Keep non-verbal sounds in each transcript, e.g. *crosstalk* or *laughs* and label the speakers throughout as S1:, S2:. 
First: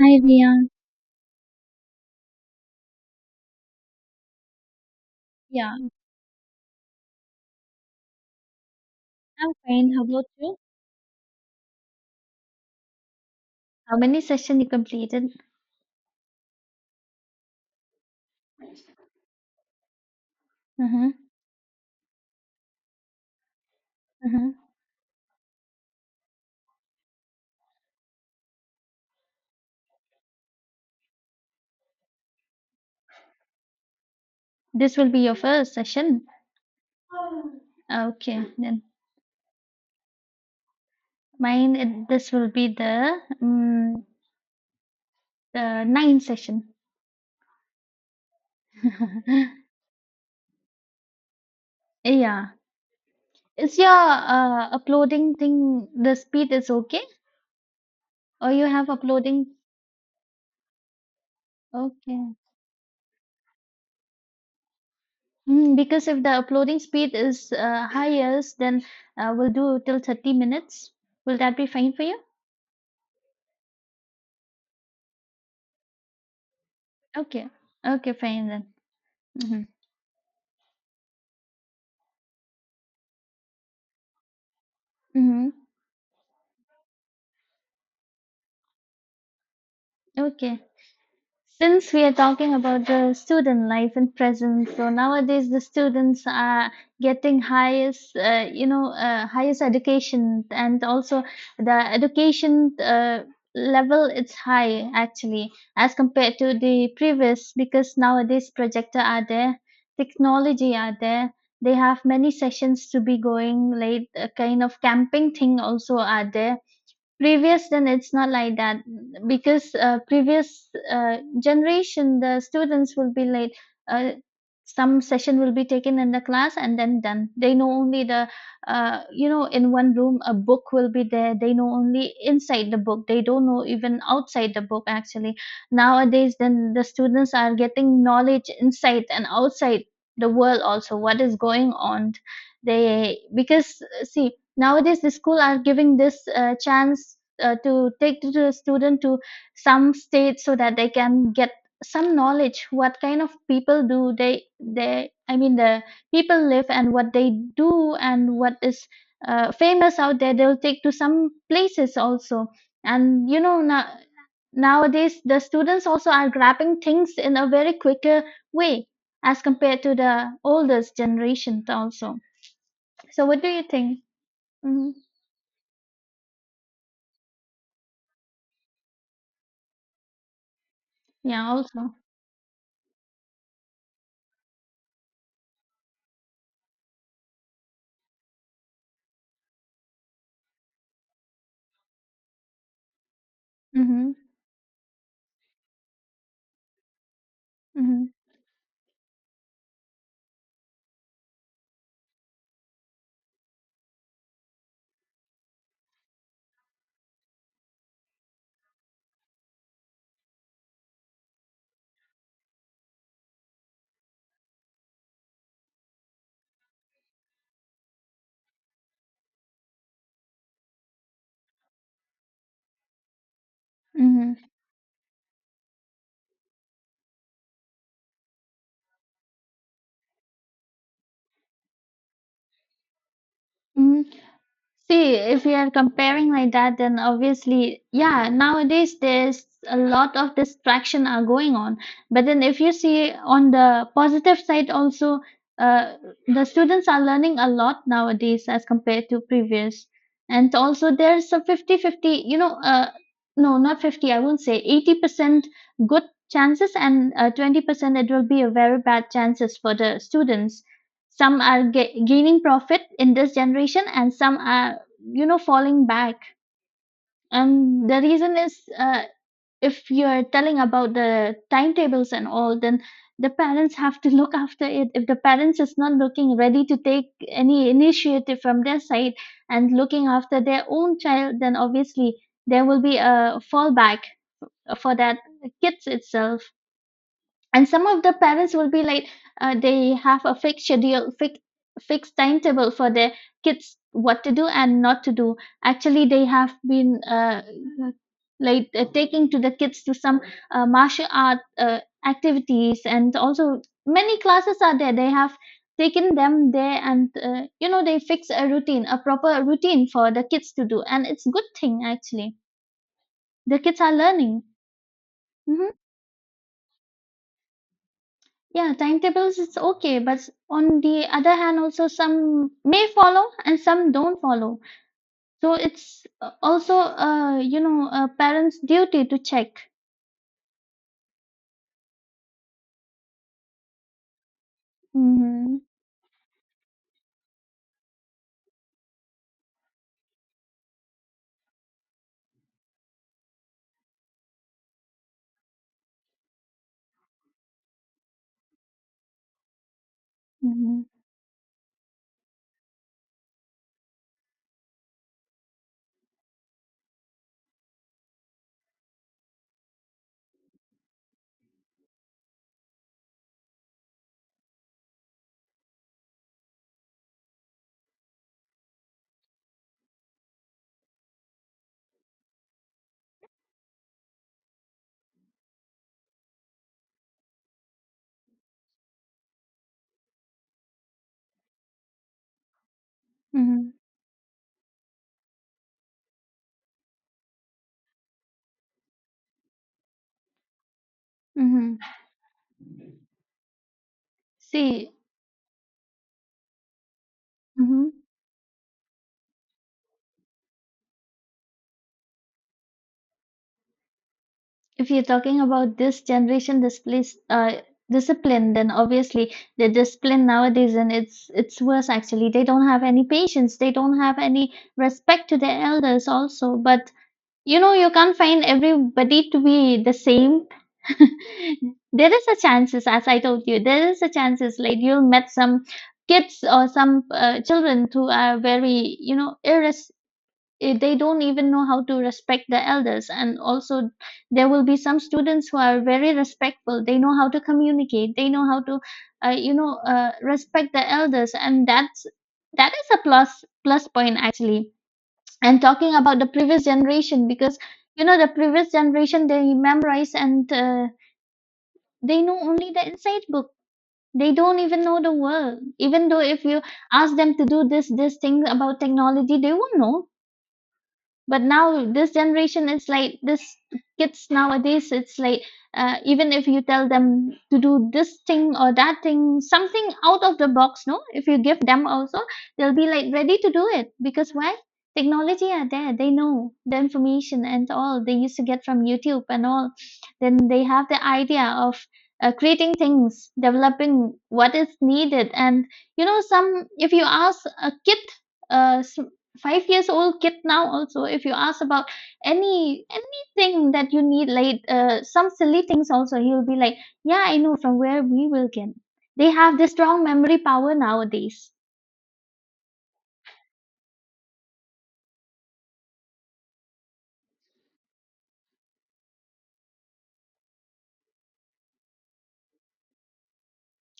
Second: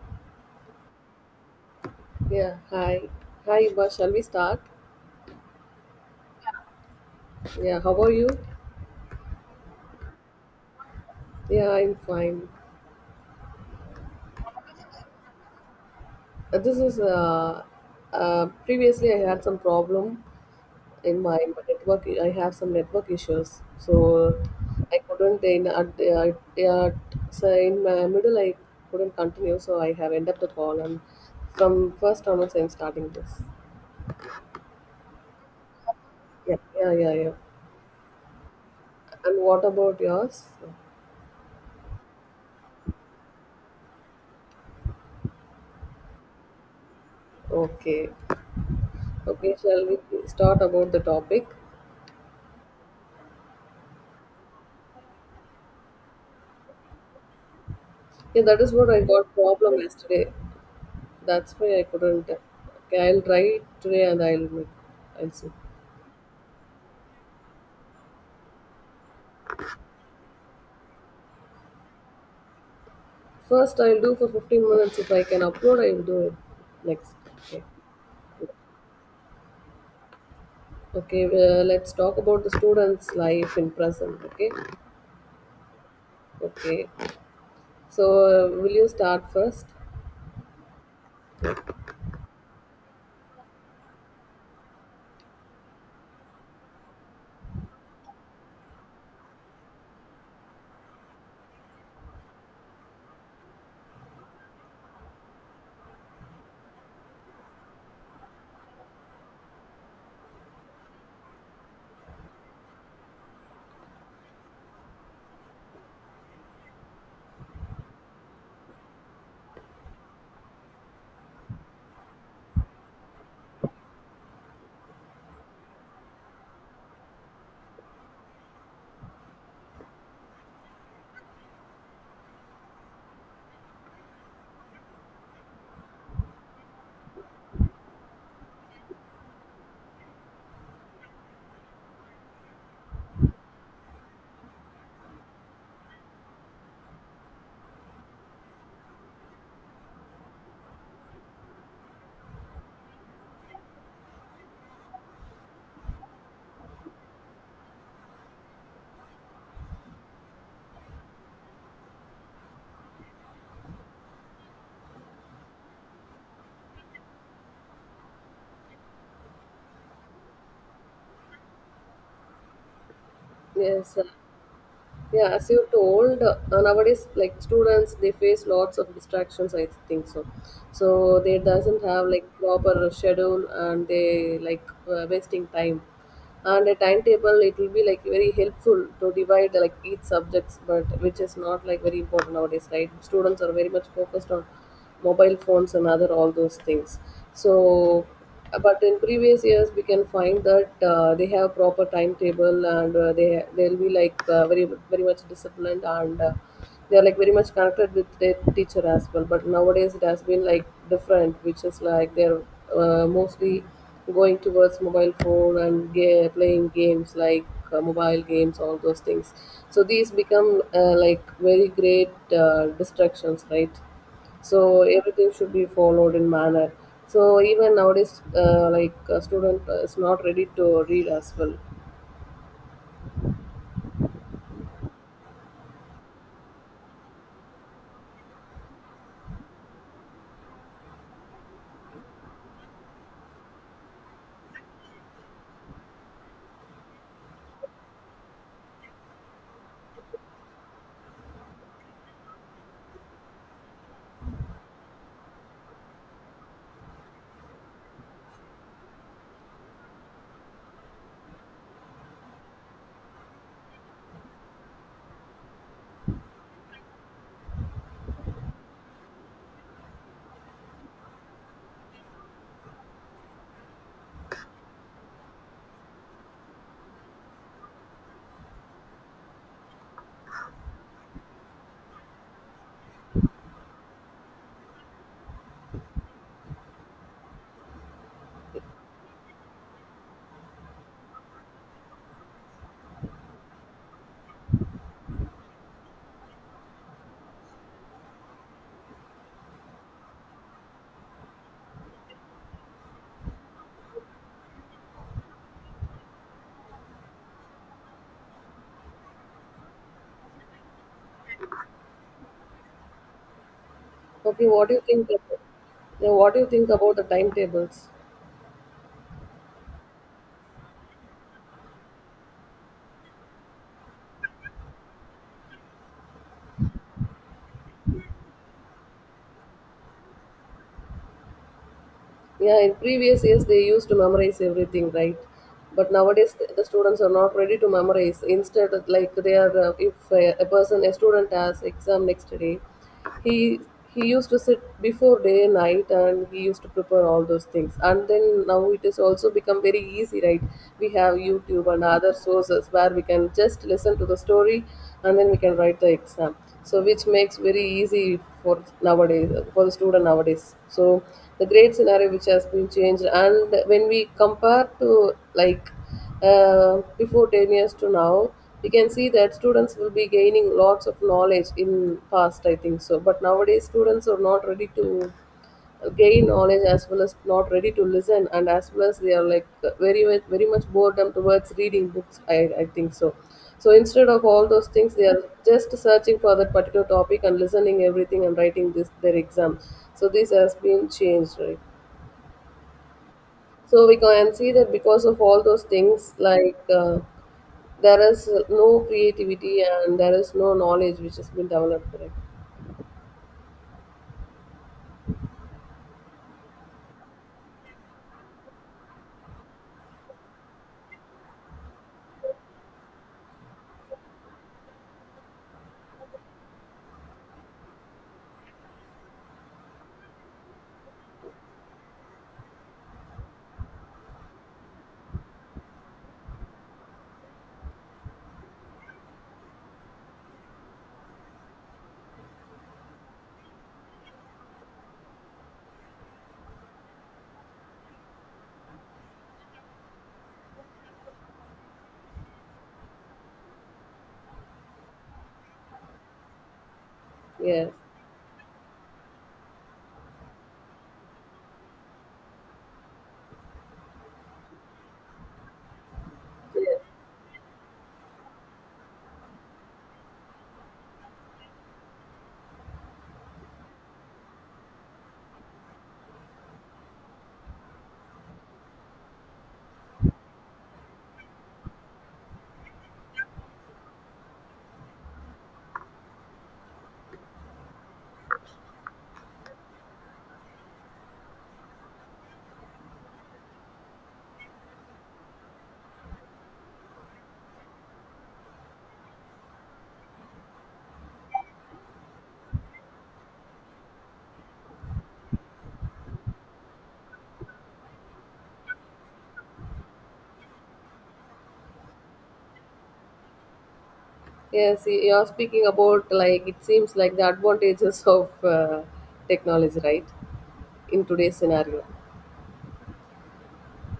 S1: Hi, Riyan.
S2: Yeah, hi. Hi, Uba. Shall we start?
S1: Yeah,
S2: Yeah, how are you?
S1: I'm fine. How about you?
S2: Yeah, I'm fine.
S1: How many sessions you completed?
S2: This is Previously I had some problem
S1: Mm-hmm.
S2: in my network. I have some network issues, so
S1: Mm-hmm.
S2: I couldn't in at the at so in my middle I couldn't continue. So I have ended up the call, and from first onwards I'm starting this.
S1: This will be your first session.
S2: Yeah, yeah, yeah, yeah.
S1: Yeah. Okay, then
S2: And what about yours?
S1: mine. This will be um, the ninth session.
S2: Okay, okay.
S1: *laughs*
S2: Shall we start about the topic?
S1: Yeah, is your uploading thing the speed is okay,
S2: Yeah,
S1: or
S2: that
S1: you
S2: is what
S1: have
S2: I got
S1: uploading?
S2: problem yesterday. That's why I couldn't.
S1: Okay,
S2: Okay, I'll try today and I'll make. I'll see.
S1: because if the uploading speed is highest, then we'll do till 30 minutes. Will that be fine for you?
S2: First, I'll do for 15 minutes. If I can upload, I'll do it next.
S1: Okay.
S2: Okay.
S1: Okay, fine then. Mm-hmm.
S2: Okay. Let's talk about the students' life in present. Okay.
S1: Mm-hmm.
S2: Okay. So, will you start first?
S1: Okay. Since we are talking about the student life and present, so nowadays the students are getting highest, highest education, and also the education level it's high actually as compared to the previous because nowadays projector are there, technology are there. They have many sessions to be going late, a kind of camping thing also are there previous then it's not like that because previous generation the students will be late uh, some session will be taken in the class and then done they know only the in one room a book will be there they know only inside the book they don't know even outside the book actually nowadays then the students are getting knowledge inside and outside the world also what is going on they because see nowadays the school are giving this chance to take to the student to some state so that they can get some knowledge what kind of people do they I mean the people live and what they do and what is famous out there they'll take to some places also and you know nowadays the students also are grabbing things in a very quicker way as compared to the oldest generation also so what do you
S2: Yes.
S1: think.
S2: uh,
S1: Mm-hmm.
S2: Yeah, as you told, nowadays like students they face lots of distractions. I think so. So they
S1: Yeah,
S2: doesn't
S1: also.
S2: have like proper schedule and they like wasting time. And a timetable it will be like very helpful to divide like each subjects, but which is not like very important nowadays, right? Students are very much
S1: Mm-hmm.
S2: focused on mobile phones and other all those things, so,
S1: Mm-hmm.
S2: but in previous years we can find that they have proper timetable and they'll be like very, very much disciplined and they are like very much connected with their teacher as well, but nowadays it has been like different, which is like they're mostly going towards mobile phone and playing games like mobile games, all those things. So these become like very great distractions, right?
S1: Mm-hmm.
S2: So everything should be followed in manner. So even nowadays like a student is not ready to read as well.
S1: Hmm. See, if we are comparing like that, then obviously, yeah, nowadays there's a lot of distraction are going on. But then if you see on the positive side also, uh, the students are learning a lot nowadays as compared to previous. And also there's a 50-50. No, not 50, I won't say 80% good chances and 20% it will be a very bad chances for the students. Some are gaining profit in this generation, and some are, you know, falling back. And the reason is, if you're telling about the timetables and all, then the parents have to *laughs* look after it. If the parents is not looking ready to take any initiative from their side and looking after their own child, then obviously there will be a fallback for that kids itself. And some of the parents will be like they have a fixed timetable for their kids what to do and not to do actually. They have been like taking to the kids to some martial art activities, and also many classes are there. They have taken them there, and they fix a routine, a proper routine for the kids to do, and it's good thing actually. The kids are learning.
S2: Okay, what do you think about,
S1: Mhm.
S2: yeah, what do you think about the timetables?
S1: Yeah, timetables is okay, but on the other hand, also some may follow and some don't follow. So it's also, a parent's duty to check.
S2: Yeah, in previous years they used to memorize everything, right?
S1: Mm-hmm,
S2: But nowadays the students are not ready to memorize. Instead, like they are, if a person, a student has exam next day, he he used to sit before day and night and he used to prepare all those things. And then now it has also become very easy, right?
S1: mm-hmm,
S2: We have YouTube and other sources where we can just listen to the story and then we can write the exam, so which makes very easy for nowadays for the student nowadays. So the great scenario which has been changed, and when we compare to like before 10 years to now, we can see that students will be gaining lots of knowledge in past, I think so. But nowadays students are not ready to gain knowledge as well as not ready to listen, and as well as they are like very much very much boredom towards reading books, i think so. So
S1: mm-hmm,
S2: instead of all those things they are just searching for that particular topic and listening everything and writing this their exam, so this has been changed, right?
S1: mm-hmm.
S2: So we can see that
S1: See,
S2: because of all those things like
S1: hmm,
S2: there is no creativity and there is no knowledge which has been developed, right?
S1: if you're talking about this generation displays, discipline, then obviously the discipline nowadays and it's worse actually. They don't have any patience. They don't have any respect to their elders also. But you know, you can't find everybody to be the same. *laughs* There is a chances, as I told you, there is a chances like you'll met some kids or some children who are very, you know, they don't even know how to respect the elders. And also, there will be some students who are very respectful. They know how to communicate. They know how to, respect the elders, and that is a plus plus point actually. And talking about the previous generation, because
S2: Yeah.
S1: you know the previous generation they memorize and they know only the inside book. They don't even know the world. Even though if you ask them to do this thing about technology they won't know. But now this generation is like this, kids nowadays it's like even if you tell them to do this thing or that thing, something out of the box, no, if you give them also they'll be like ready to do it because why, technology are there, they know the information and all they used to get from YouTube and all. Then they have the idea of creating things, developing what is needed. And you know, some if you ask a kid, a 5 years old kid now also, if you ask about anything that you need, like some silly things also, he will be like yeah I know from where we will get. They have this strong memory power nowadays.
S2: You're speaking about like it seems like the advantages *laughs* of technology, right? In today's scenario,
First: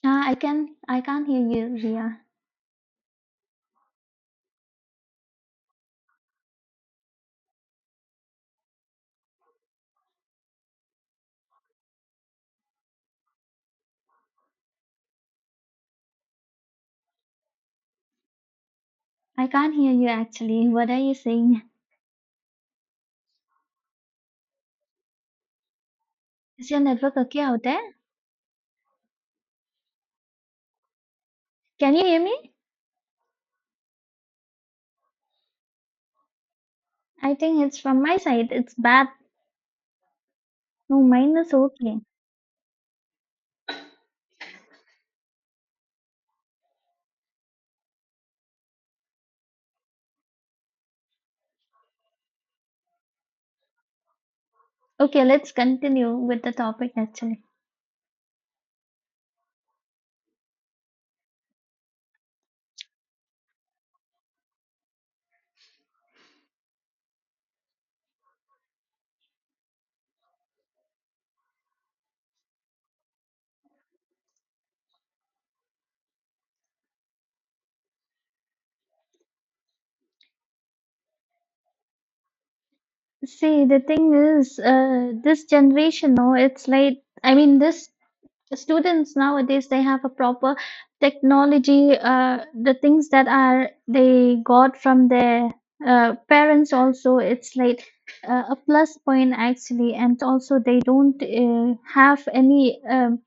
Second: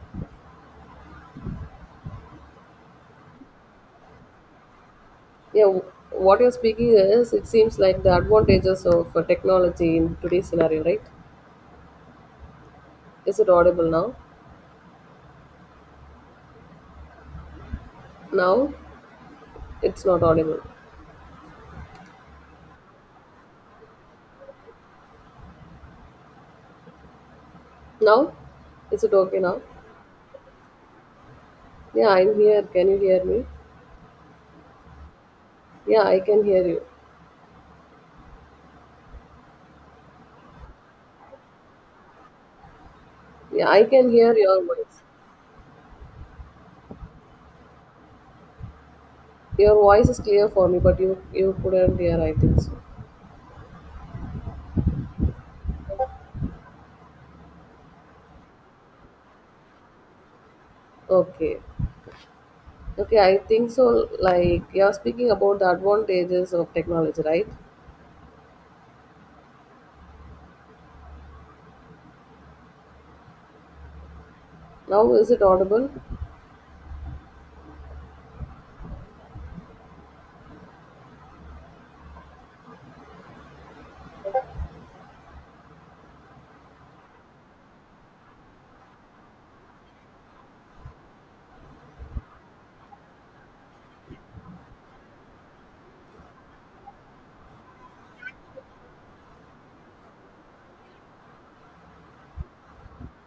S1: I can't hear you, Ria.
S2: yeah. What you're speaking is it seems like the advantages of technology in today's scenario, right? Is it audible now? Now,
S1: I can't hear
S2: it's
S1: you
S2: not audible.
S1: actually. What are you saying? Is your network okay out there?
S2: Now, is it okay now?
S1: Can you
S2: Yeah,
S1: hear
S2: I'm
S1: me?
S2: here. Can you hear me? Yeah, I can hear you.
S1: I think it's from my side, it's bad. No, mine is okay.
S2: Yeah, I can hear your voice. Your voice is clear for me, but you couldn't hear. I think so.
S1: Okay, let's continue with the topic actually.
S2: Okay. Okay, I think so. Like you're speaking about the advantages of technology, right? Now is it audible?
S1: See, the thing is, this generation now, it's like, I mean, this students nowadays, they have a proper technology, the things that are they got from their parents also, it's like a plus point actually. And also they don't have any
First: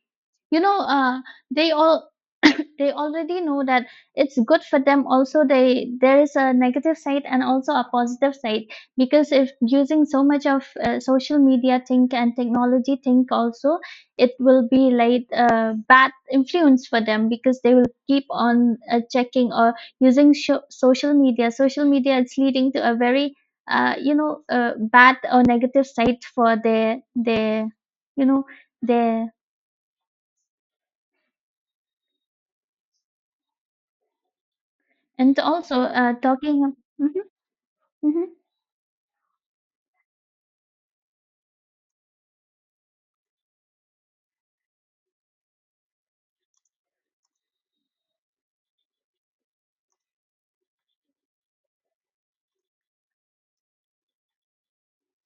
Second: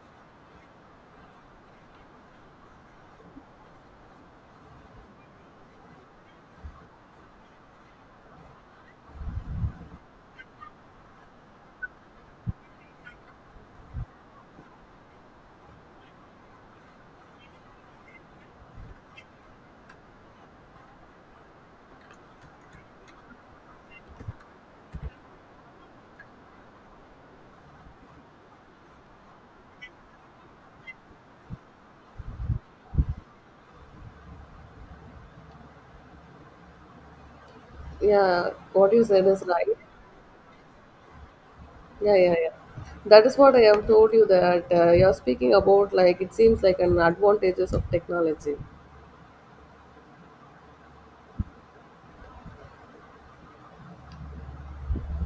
S1: you know uh, they all *coughs* they already know that it's good for them also. They there is a negative side and also a positive side because if using so much of social media think and technology think also, it will be like a bad influence for them because they will keep on checking or using social media. Social media, it's leading to a very bad or negative side for their you know their and also, talking. Mhm, mhm.
S2: Yeah, what you said is right. Yeah, yeah, yeah. That is what I have told you that you're speaking about. Like it seems like an advantages of technology.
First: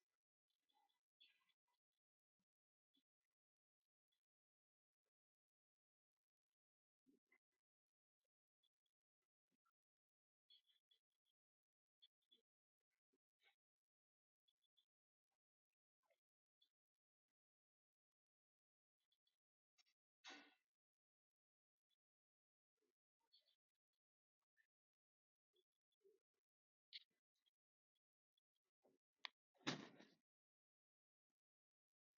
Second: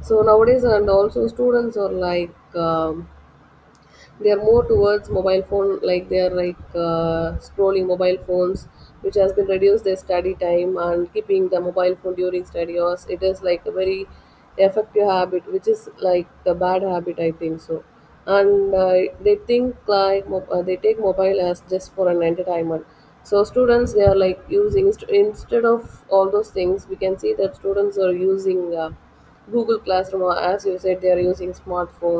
S2: So nowadays, and also students are like they are more towards mobile phone, like they are like scrolling mobile phones, which has been reduced their study time. And keeping the mobile phone during study hours, it is like a very effective habit, which is like a bad habit, I think so. And they think like they take mobile as just for an entertainment. So students they are like instead of all those things we can see that students are using Google Classroom, or as you said, they are using smartphones